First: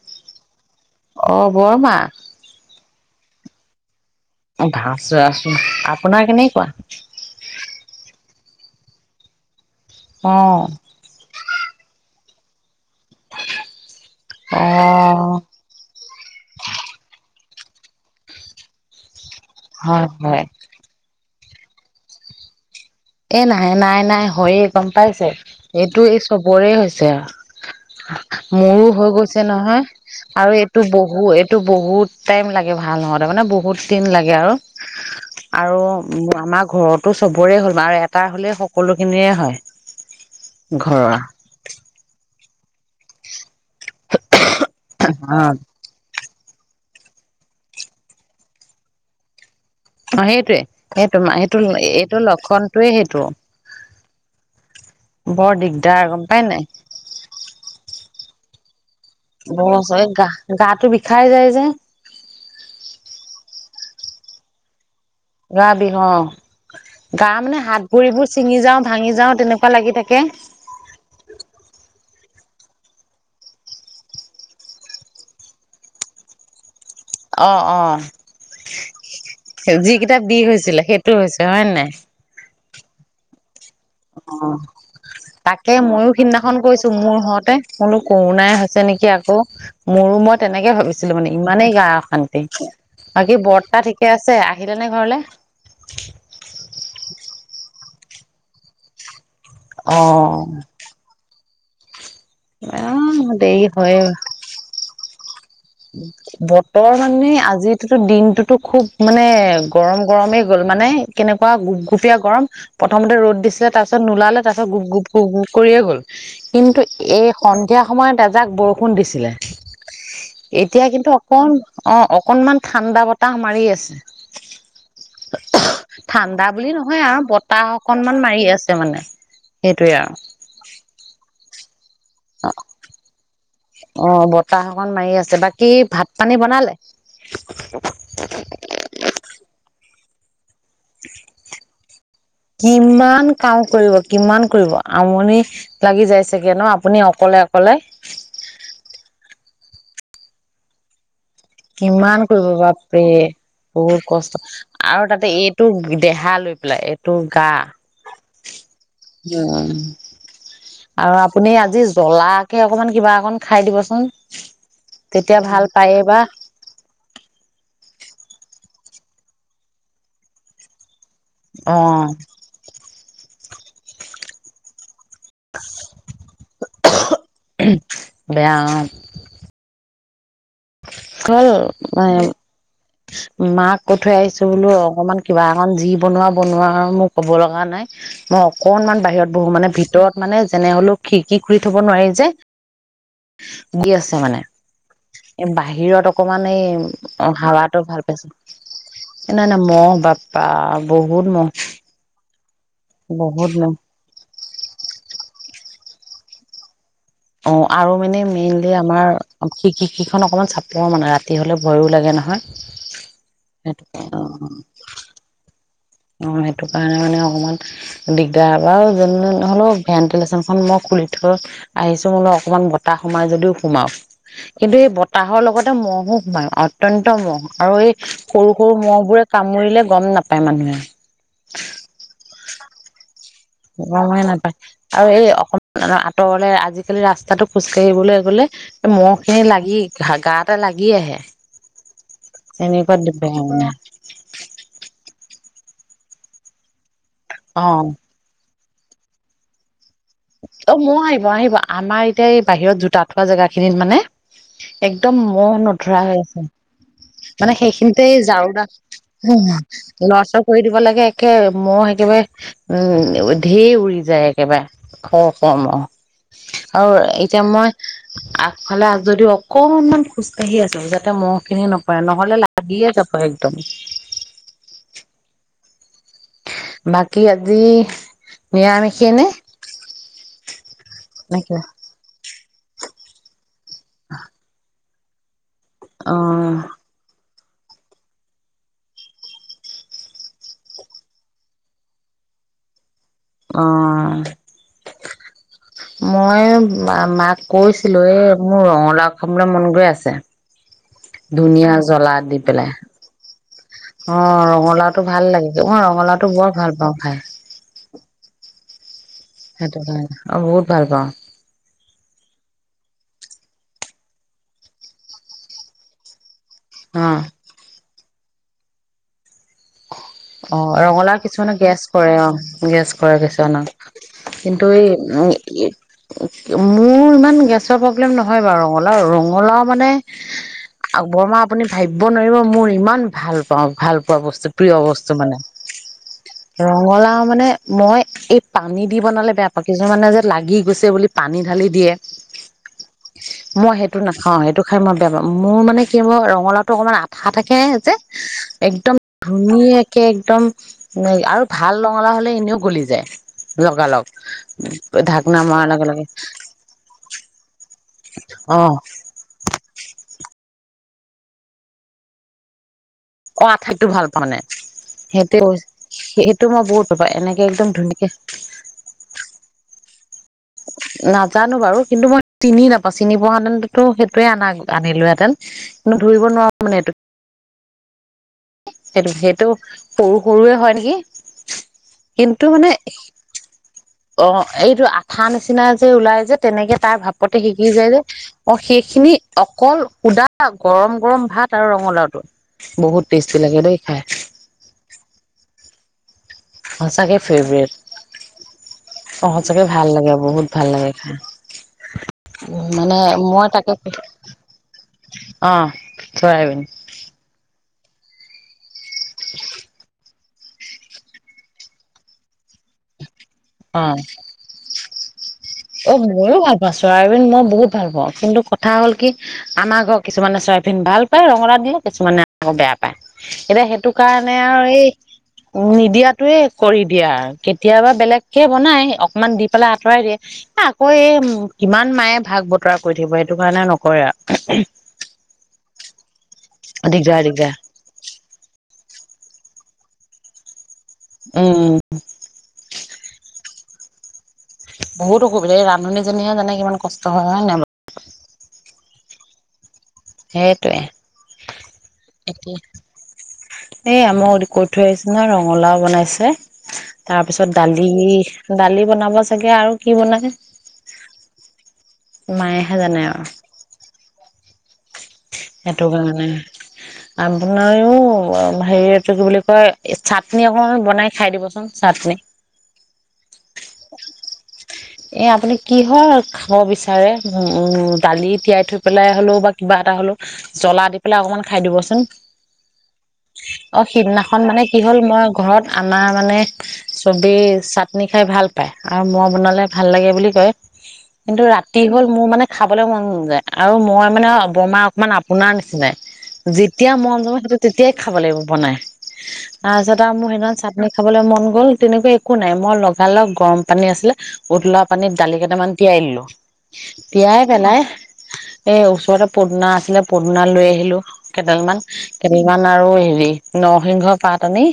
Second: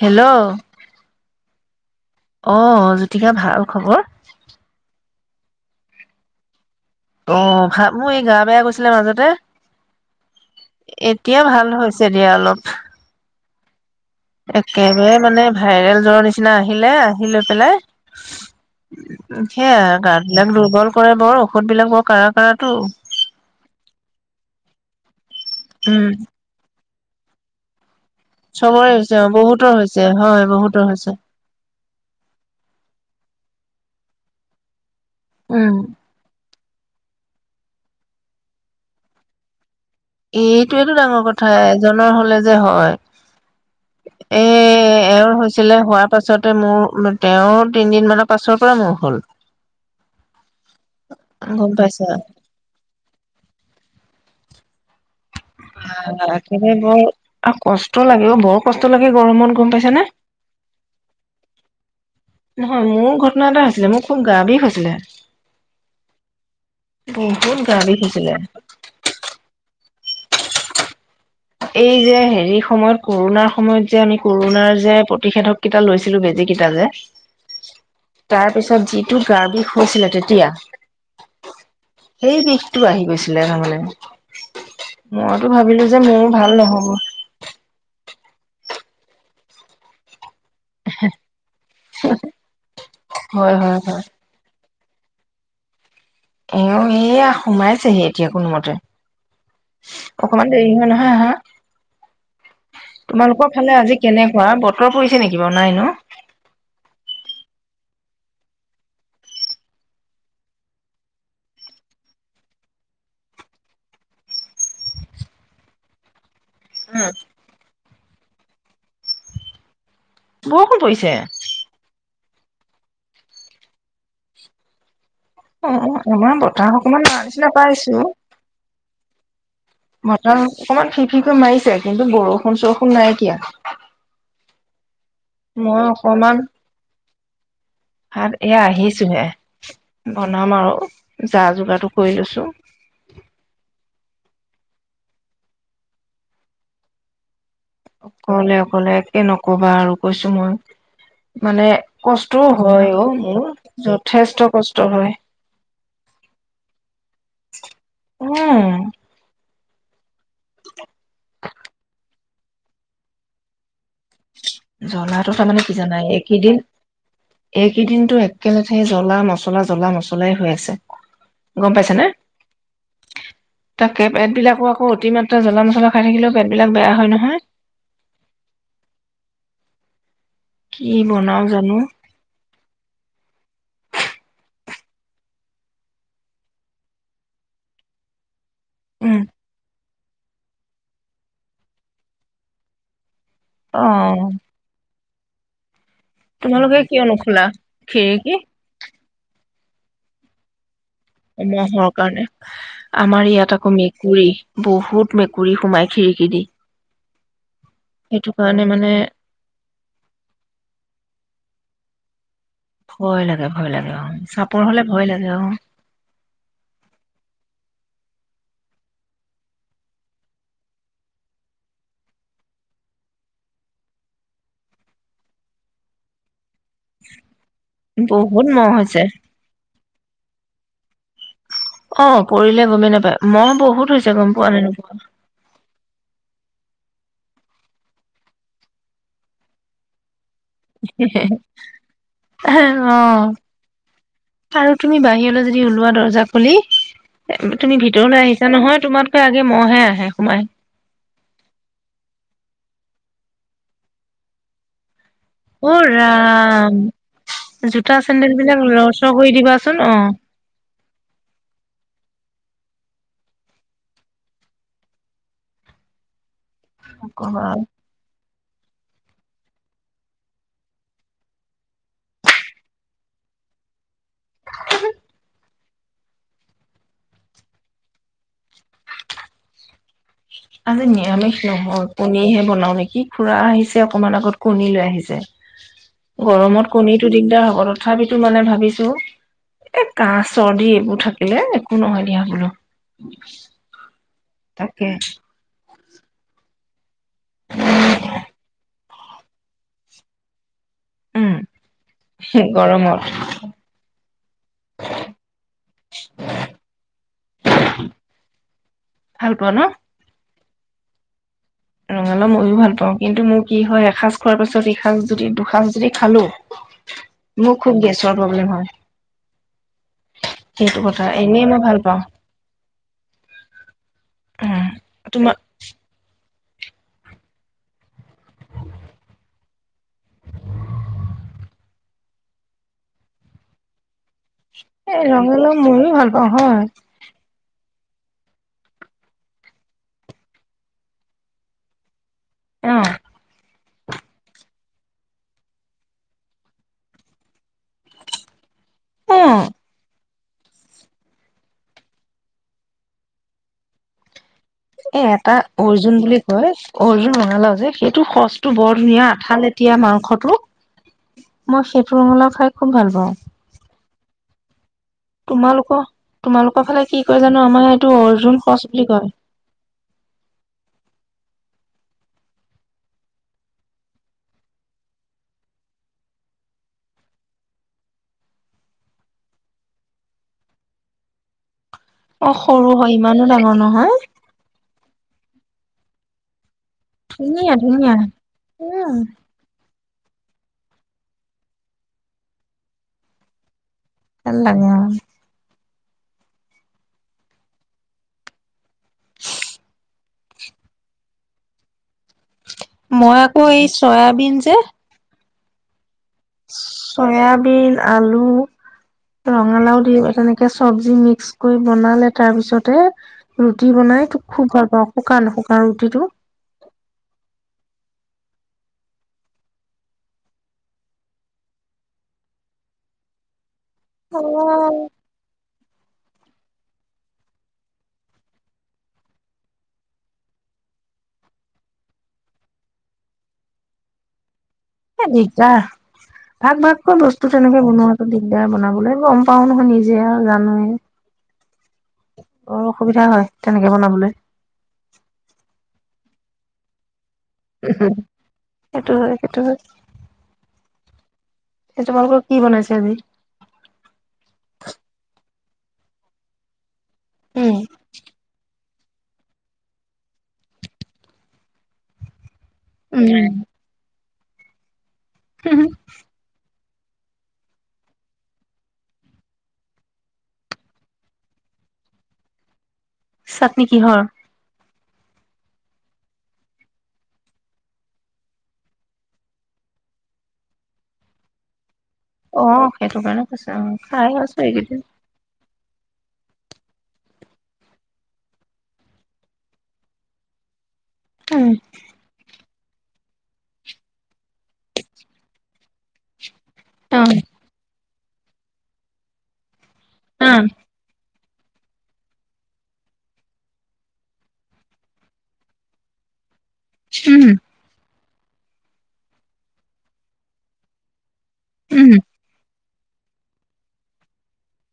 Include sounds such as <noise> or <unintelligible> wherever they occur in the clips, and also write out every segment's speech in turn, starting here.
Hello. অহ, বৰমা। অহ, জ্যোতিকা ভাল খবৰ? <unintelligible> আছোঁ, আপোনাৰ কেনেকুৱা? অহ, ভা, মোৰ এই গা বেয়া গৈছিলে মাজতে। অ এতিয়া ভাল। হৈছে দিয়া অলপ। অ একেবাৰে মানে ভাইৰেল জ্বৰ নিচিনা। নিচিনা আহিলে, আহি লৈ পেলাই সেইয়াই হয় গা হয় বিলাক দুৰ্বল কৰে বৰু। ঔষধ বিলাক বৰ কাৰা কাৰাটো। এ নাহাই নাই নাই হয়ে গম পাইছে, এইটো উম এই সবৰে হৈছে। যে মোৰো চবৰে হৈ হৈছে অ গৈছে বহুতৰ নহয় হৈছে হয় আৰু এইটো বহুতৰ হৈছে বহু, এইটো বহুত টাইম লাগে ভাল হওঁতে, মানে বহুত। দিন লাগে আৰু। উম আৰু আমাৰ ঘৰতো সবৰে হ' তমাৰ এটা হ'লেই সকলোখিনিয়ে হয়। এইটোয়েটো ঘৰৰ ডাঙৰ কথা, এজনৰ হ'লে যে হয়। এহ, এওঁৰ অ হৈছিলে, হোৱাৰ পাছত তে মোৰ, তেওঁৰ তিনদিন মানৰ পাছৰ পৰা মোৰ হ'ল। অহ সেইটোৱে। সেইটো, সেইটো গম পাইছা এইটো লক্ষণটোয়ে সেইটো। বৰ দিগদাৰ গম অহ পাই নাই একেবাৰে বৰ কষ্ট লাগে। অ বৰ কষ্ট। <unintelligible> গৰমত গম পাইছে নে? বছৰে গা গাটো বিষাই যায় যে নহয় মোৰ ঘটনা এটা আছে। আছিলে, মোৰ খুব গা বিষ হৈছিলে। গা বিহ, অহ। গা মানে বহুত হাত বিষ ভৰিবোৰ হৈছিলে ছিঙি যাও ভাঙি যাও তেনেকুৱা লাগি থাকে। কে এই যে হেৰি সময়ত কৰণাৰ সময়ত যে আমি কৰণাৰ যে প্ৰতিষেধক কেইটা লৈছিলোঁ, বেজী কেইটা যে অহ, অহ। তাৰ পিছত যিটো গা বিষ হৈছিলে যিকেইটা বিষ তেতিয়া হৈছিলে সেইটো হৈছে হয় নাই? সেই বিষটো <unintelligible> অ মইতো তাকে ভাবিলো যে ময়ো মোৰ সিদিনা ভাল নহব কৰিছো মোৰ সতে কৰোণাই হৈছে নেকি আকৌ মোৰমত তেনেকে ভাবিছিলো মানে ইমানেই গা অশান্তি বাকী হয় হয় বৰ্তা হয় ঠিকে আছে আহিলেনে ঘৰলৈ এ সিয়া সোমাইছেহি এতিয়া কোনোমতে অ অকমান দেৰি হয় নহয় অহা অ তোমালোকৰ দেৰি ফালে আজি হয় কেনেকুৱা বতৰ পৰি বতৰ মানে আজি দিনটোতো খুব মানে গৰম গৰমেই গ'ল মানে কেনেকুৱা গুপ গুপীয়া গৰম প্ৰথমতে ৰ'দ দিছিলে তাৰ পিছত নোলালে তাৰ পিছত গুপ গুপ গুপ গুপ কৰিয়ে গ'ল কিন্তু এই স সেইয়া সময়ত এজাক বৰষুণ দিছিলে বৰষুণ এতিয়া পৰিছে? কিন্তু অকন অহ, অক্ অকণমান ঠাণ্ডা বতাহ মাৰি আছে অ', অ', আমাৰ ঠাণ্ডা বুলি বতাহ অকমান নহয় আৰু মাৰা নিচিনা বতাহ অকনমান মাৰি আছে মানে সেইটোয়ে আৰু মটৰ অকমান ফি ফি ফ মাৰিছে কিন্তু বৰষুণ চৰষুণ নাইকিয়া অ বৰ কাঁক মাৰি আ বাকী মই অকমান ভাত-পানী বনালে? ভাত এয়া আহিছোহে বনাম আৰু যা যোগাৰটো কৰি লৈছো কিমান কাম কৰিব কিমান কৰিব আমনি লাগি যায় চাগে ন আপুনি অকলে অকলে অকলে অকলে একে নক ক'বা আৰু কৈছো মই মানে কিমান কষ্টও কৰিব পা হয় প্ৰে অ' মোৰ বহুত যথেষ্ট কষ্ট আৰু হয়। তাতে এইটো দেহা লৈ পেলাই এইটো গা উম, উ আৰু আপুনি আজি জ্বলাাকে অকমান কিবা অকন খাই দিব জ্বলাটো তেতিয়া তাৰমানে ভাল পায় বা এইকেইদিনতো একেলেথে জ্বলা মছলা জ্বলা মছলাই হৈ আছে গম পাইছা নে? অহ তাকে এটবিলাকো আকৌ অতিমাত্ৰা জ্বলা মছলা খাই থাকিলেও পেটবিলাক বেয়া হয় নহয় বেয়া অ কি বনাও জানো <unintelligible> মাক কৈ থৈ আহিছো বোলো অকণমান কিবা একণ যি বনোৱা বনোৱা মোৰ কব লগা নাই মই অকনমান উম। বাহিৰত বহো মানে ভিতৰত মানে যেনে হলেও খিৰিকি খুৰি থব নোৱাৰি যে দি আছে অ'। মানে বাহিৰত অকমান এই তোমালোকে কিয় অ নোখোলা হাৱাটো ভাল পাইছো খিৰিকী এনে ন ম বাপা বহুত মহ মহৰ কাৰণে আমাৰ বহুত ইয়াত আকৌ মহ মেকুৰী বহুত মেকুৰী গুৰি সোমাই খিৰিকী দি অ আৰু মানে সেইটো কাৰণে মেইনলি মানে আমাৰ শিখন অকমান চাপৰ মানে ৰাতি হলে ভয়ো লাগে নহয় ভয় লাগে ভয় লাগে অ চাপোৰ হলে ভয় লাগে আহ অ সেইটো কাৰণে মানে অকমান দিগদাৰ বাৰু যে নহলেও ভেণ্টিলেশ্যনখন মই খুলি থৈ আহিছো মোল অকনমান বতাহ সোমাই যদিও সোমাও কিন্তু এই বতাহৰ লগতে মহো সোমাইও অত্্যন্ত মহ আৰু এই বহুত সৰু সৰু মহ হৈছে বোৰে কামুৰিলে গম নাপায় পায় মানুহে <unintelligible> অ পৰিলে গমেই নাপায় মহ বহুত হৈছে গময়ে গম পোৱা নাপায় নে নোপোৱা। আৰু এই অকমান আঁতৰলে আজি আজিকালি ৰাস্তাতটো খোজকাাঢ়িবলৈ গলে মহ' খিনি লাগি গাত <unintelligible> অ তেনেকুৱা বেয়া মানে আৰু তুমি বাহিৰলৈ য ওলোৱা দৰ্জা খোলি অ তুমি ভিতৰলৈ আহিছা নহয় তোমাতকৈ আগে মহহে আহে সোমাই। অ মোৰ আহিব আহিব আমাৰ এতিয়া এই বাহিৰত জোতা থোৱা জেগা খিনিত মানে এক একদম মহ অ' নধৰা হৈ আছে ৰাম মানে জোতা সেইখিনিতে চেন্দেল বিলাক ঝাৰুদা লৰচৰ কৰি দিবাচোন অ'। লৰাচৰ কৰি দিব লাগে একে মহ একেবাৰে উম ধেই উৰি যায় একেবাৰে খোৱা কম আৰু আৰু এতিয়া নকবা মই হ'লে আ যদিও অকনমান খোজকাঢ়ি আছো যাতে মহ খিনি নপৰে নহলে লাগিয়ে যাব একদম <unintelligible> বাকী আজি নিৰামিষেনেে <inaudible> আজি নিৰামিষ নহয় কনীহে বন নমিকি খুৰা আহিছে। অকণমান আগত কণী লৈ আহিছে। যে অ গৰমত কণীতটো দিগদাৰ হ অ, তথাপিতো মানে ভাবিছোঁ এ কাহ চৰ্দি এইবোৰ থাকিলে একো নহয় দিয়া বোলো। অহ। তাকে মই মা-মাক কৈছিলোঁ এই মোৰ ৰঙালাও খাবলৈ মন গৈ আছে। উম, ধুনীয়া জলা দি পেলাই। গৰমত অহ, ৰঙালাওটো ভাল লাগে, অহ। ৰঙালাওটো বৰ ভাল পাওঁ খাই। ভাল পোৱা ন? সেইটো কাৰ অহ বহুত ভাল পাওঁ। ৰঙালাও মইয়ও ভাল পাওঁ কিন্তু মোৰ কি হয় এসাঁজ খোৱাৰ পিছত এসাঁজ যদি দুসাঁজ যদি খালোঁ মোৰ খুব গেছ চৰ প্ৰব্লেম হয়। অহ, সেইটো কথা ৰঙালাও এনেই কিছুমানে মই ভাল গেছ পাওঁ কৰে, অহ। গেছ কৰে কিছুমানক, কিন্তু উম, এই তোমাৰ <unintelligible> মোৰ ইমান গেছৰ প্ৰব্লেম নহয় বাৰু। ৰঙালাও ৰঙালাও মানে বৰমা আপুনি ভাবিব নোৱাৰিব মোৰ ইমান ভাল পাওঁ, ভাল। পোৱা বস্তু প্ৰিয় বচ ৰঙালও ময়ো ভাল পাওঁ, হয়। মানে মই এই পানী দি বনালে বেয়া পাওঁ। কিছুমানে যে লাগি গৈছে বুলি পানী ঢালি দিয়ে। অহ। মই সেইটো নাখাওঁ, সেইটো খাই মই বেয়া পাওঁ। মোৰ মানে কি হ ৰঙালাওটো অকমান আঠা থাকে সেয়া যে একদম অ', ধুনীয়া এ একদম, হেই, আৰু ভাল ৰঙালাও হ'লে এনেও গলি যায়, লগালগ। এ এটা ঢাকনা মৰাৰ লগে অৰ্জুন লগে বুলি কয়, অৰ্জুন ৰঙালাও যে সেই সচটো অ বৰ ধুনীয়া, আঠা লেটিয়া মাংসটো মই সেইটো ৰঙলাও খাই খুব ভাল প অহ, আঠাইতো ভাল পাওঁ নে মই তোমালোকৰ-তোমালোকৰ ফালে বহুত ভাল কি পাওঁ কয় জানো? এনেকে আমাৰ একদম এইটো ধুনীয়াকে অৰ্জুন শচ বুলি কয়। নাজানো বাৰু কিন্তু মই তিনি নাপাওঁ, চিনি পোৱাাহেঁতেনোটো সেইটোৱে আনা আনিলোহেঁতেন কিন্তু ধৰিব নোৱাৰোঁ, মানে সেটো সেইটো সৰু সৰুৱে হয় নেকি? অহ, কিন্তু সৰু মানে হয় ইমানো ডাঙৰ নহয়। ঠা নিচিনা যে ওলাই যে। তেনেকে তাৰ ভাপতে ধুনীয়া শিকি যায় ধুনীয়া যে, অ', উম সেইখিনি অকল সুদা গৰম গৰম ভাত আৰু ৰঙালাওটো, বহুত টেষ্টি লাগে দেই। খাই এলাগা সঁচাকে ফেভৰেট, সঁচাকে ভাল লাগে বহুত ভাল লাগে খাই। উ মানে আকৌ মই এই তাকে চয়াবিন যে অহ। চয়াবিন আলু, ৰঙালাও দি তেনেকে চব্জি মিক্স কৰি বনালে তাৰপিছত ৰুটি অ বনাই তোক খুব ভাল পাওঁ শুকান অ', ৰুটিটো ময়ো ভাল পাওঁ চয়াবিন মই বহুত ভাল পাওঁ কিন্তু কথা হ'ল কি আমাৰ ঘৰত কিছুমানে চয়াবিন ভাল পায় ৰঙালাও দিলে কিছুমানে আকৌ বেয়া পায় এতিয়া সেই টো কাৰণে আৰু এই নিদিয়া টোয়ে কৰি দিয়া আৰু কেতিয়াবা বেলেগকে বনাই অকমান দি পেলাই আঁতৰাই দিয়ে। আকৌ এই কিমান মায়ে ভাগ বতৰা কৰি থাকিব সেইটো কাৰণে নকৰে আৰু এই দিগদাৰ। ভাগ আৰু ভাগকৈ দিগদাৰ বস্তু দিগদাৰ তেনেকে বনোৱাটো দিগদাৰ বনাবলৈ গম পাওঁ নহয় নিজে আৰু জানো। উম বৰ অসুবিধা হয় তেনেকে বনাবলৈ বহুত অসুবিধা এই ৰান্ধনীজনীয়েহে জানে কিমান কষ্ট হয় হয় নাই বাৰু উম, সেইটো হয়। সেইটো হয়। সেইটোৱয়ে এ তোমালোকৰ কি বনাইছে আজি এই আ মই কৈ থৈ আহিছে ন ৰ লাও বনাইছে। তাৰ পিছত উম দালি দালি বনাব চাগে আৰু কি বনাই। মায়েহে জানে আৰু। উম সেইটো কাৰণে আপোনাৰও হেৰিটো কি বুলি কয় চাটনি অকণমান বনাই খাই দিবচোন চাটনি চাটনি কিহৰ এ আপুনি কি হৰ খাব বিচাৰে উমম দালি তিয়াই থৈ পেলাই হলেও বা কিবা এটা হলেও জ্বলা দি পেলাই অকনমান খাই দিবচো ন' অ সেইটো কাৰণে কৈছো অ খাই আছো সিদিনাখন মানে কি এইকেইদিন হ'ল মই ঘৰত আমাৰ মানে চবেই চাটনি খাই ভাল পায় আৰু মই বনালে ভাল লাগে বুলি কয়। কিন্তু উম ৰাতি হ'ল মোৰ মানে খাবলৈ মন <unintelligible> আৰু মই মানে বৰমা অকণমান আপোনাৰ নাই যেতিয়া অ মন যম তেয়া তেতিয়াই খাব লাগিব বনাই। তাৰপিছত আৰু মোৰ অ সেইদিনা চাটনি খাবলৈ ম গ'ল তেনেকুৱা একো নাই মই লগা লগ গৰম পানী আছিলে উতলোৱা পানীত দালি কেইটামান তিয়াই দিলোঁ। উম তিয়াই পেলাই এ ওচৰতে পদিনা আছিলে, পদিনা লৈ আহিলো। কেদেলমানমান উম কেদেলমান আৰু হেৰি নৰসিংহ পাত আনি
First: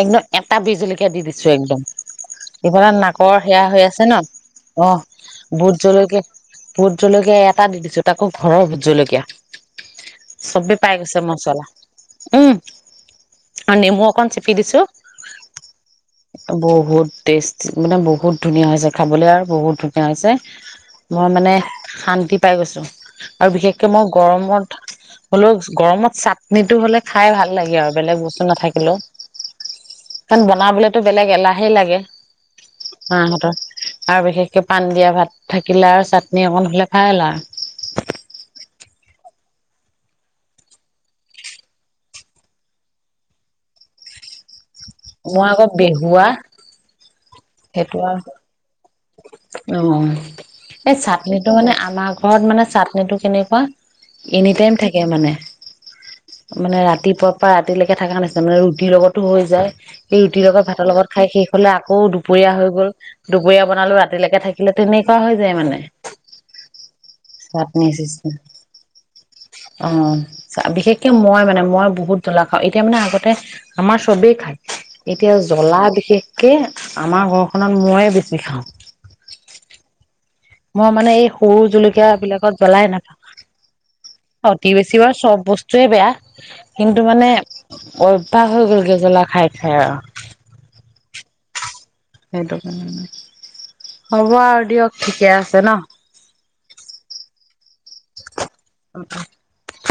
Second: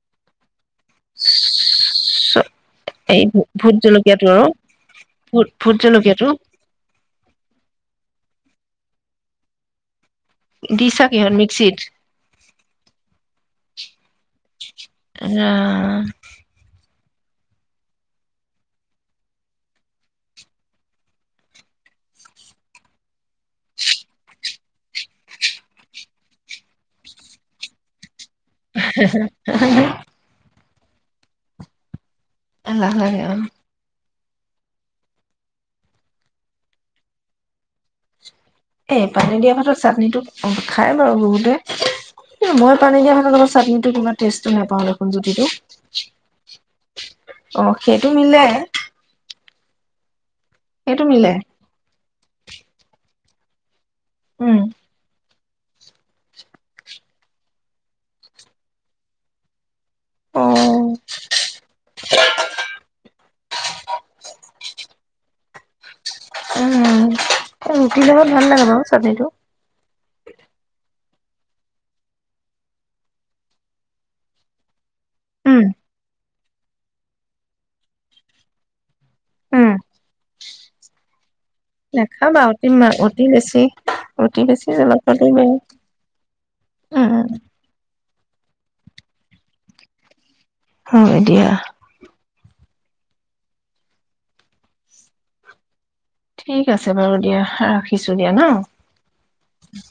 একদম টা বি জলকীয়া দি দিছো একদম চ ইফালে, এই নাকৰ সেয়া ভোট হৈ আছে। ন' জলকীয়াটো আৰু ভোট জলকীয়া, ভোট জল জলকীয়া এটা দি দিছো তাকো ঘৰৰ জলকীয়া। চবেই পাই দিছা গৈছে কিহত মচলা, মিক্সিত উম। আৰু নেমু অকন চেপি দিছো। অহ। টেষ্ট মানে বহুত ধুনীয়া হৈ হৈছে। খাবলে আৰু বহুত ধুনীয়া হৈছে মই মানে শান্তি পাই গৈছো আৰু বিশেষকে মই গৰমত হ'লেও গৰমত চাটনিটো হ'লে খাই ভাল লাগে আৰু বেলেগ বস্তু নাথাকিলেও বনাবলেতো বেলেগ এলাহেই লাগে। আল লাগে মাহঁতৰ আৰু বিশেষকে পণ দিয়া ভাত থাকিলে আৰু চাটনি অকণ হ'লে খাই লা এই পানী দিয়া ভাতত চাটনি টো খাই বাৰু বহুতে মই পানী দিয়া ভাতত অলপ চাটনিটো কিবমা টেষ্টটো নাই। ভাল ৰখোন যদিটো মই আকৌ বেহুৱা অ', সেইটো মিলাই অ'। এই চাটনিটো মানে আমাৰ ঘৰত ঘৰত মানে চাটনিটো কেনেকুৱা উম এনিটাইম থাকে মানে। মানে ৰাতিপুৱাৰ পৰা ৰাতিলৈকে থকা নিচিনা মানে ৰুটিৰ লগতো হৈ যায়। সেই অ ৰুটিৰ লগত ভাতৰ লগত খাই শেষ হ'লে আকৌ দুপৰীয়া হৈ গ'ল। কুবুৰীয়া বনালো ৰাতিলৈকে থাকিলে তেনেকুৱা হৈ যায় মানে। উম, চাটনি ৰুটি চিচনা লবত ভাল লাগে বাৰু চাটনিটো বিশেষকে মই মানে মই বহুত জ্বলা খাওঁ এতিয়া মানে আগতে আমাৰ চবেই খায় এতিয়া উম জ্বলা বিশেষকে আমাৰ ঘৰখনত মই শিখাওঁ উম মই মানে এই সৰু জলকীয়া নাখাবা বিলাকত অতি জ্বলাই অতি বেছি নাাপাওঁ অতি বেছি বাৰু চব বস্তুৱে বেয়া কিন্তু উম উম মানে <unintelligible> হৈ গ'ল গে জ্বলা খাই খাই আৰু। অ', এতিয়া। <unintelligible> হ'ব আৰু দিয়ক ঠিকে আছে ন। ঠিক আছে বাৰু দিয়া হা কিছু দিয়া ন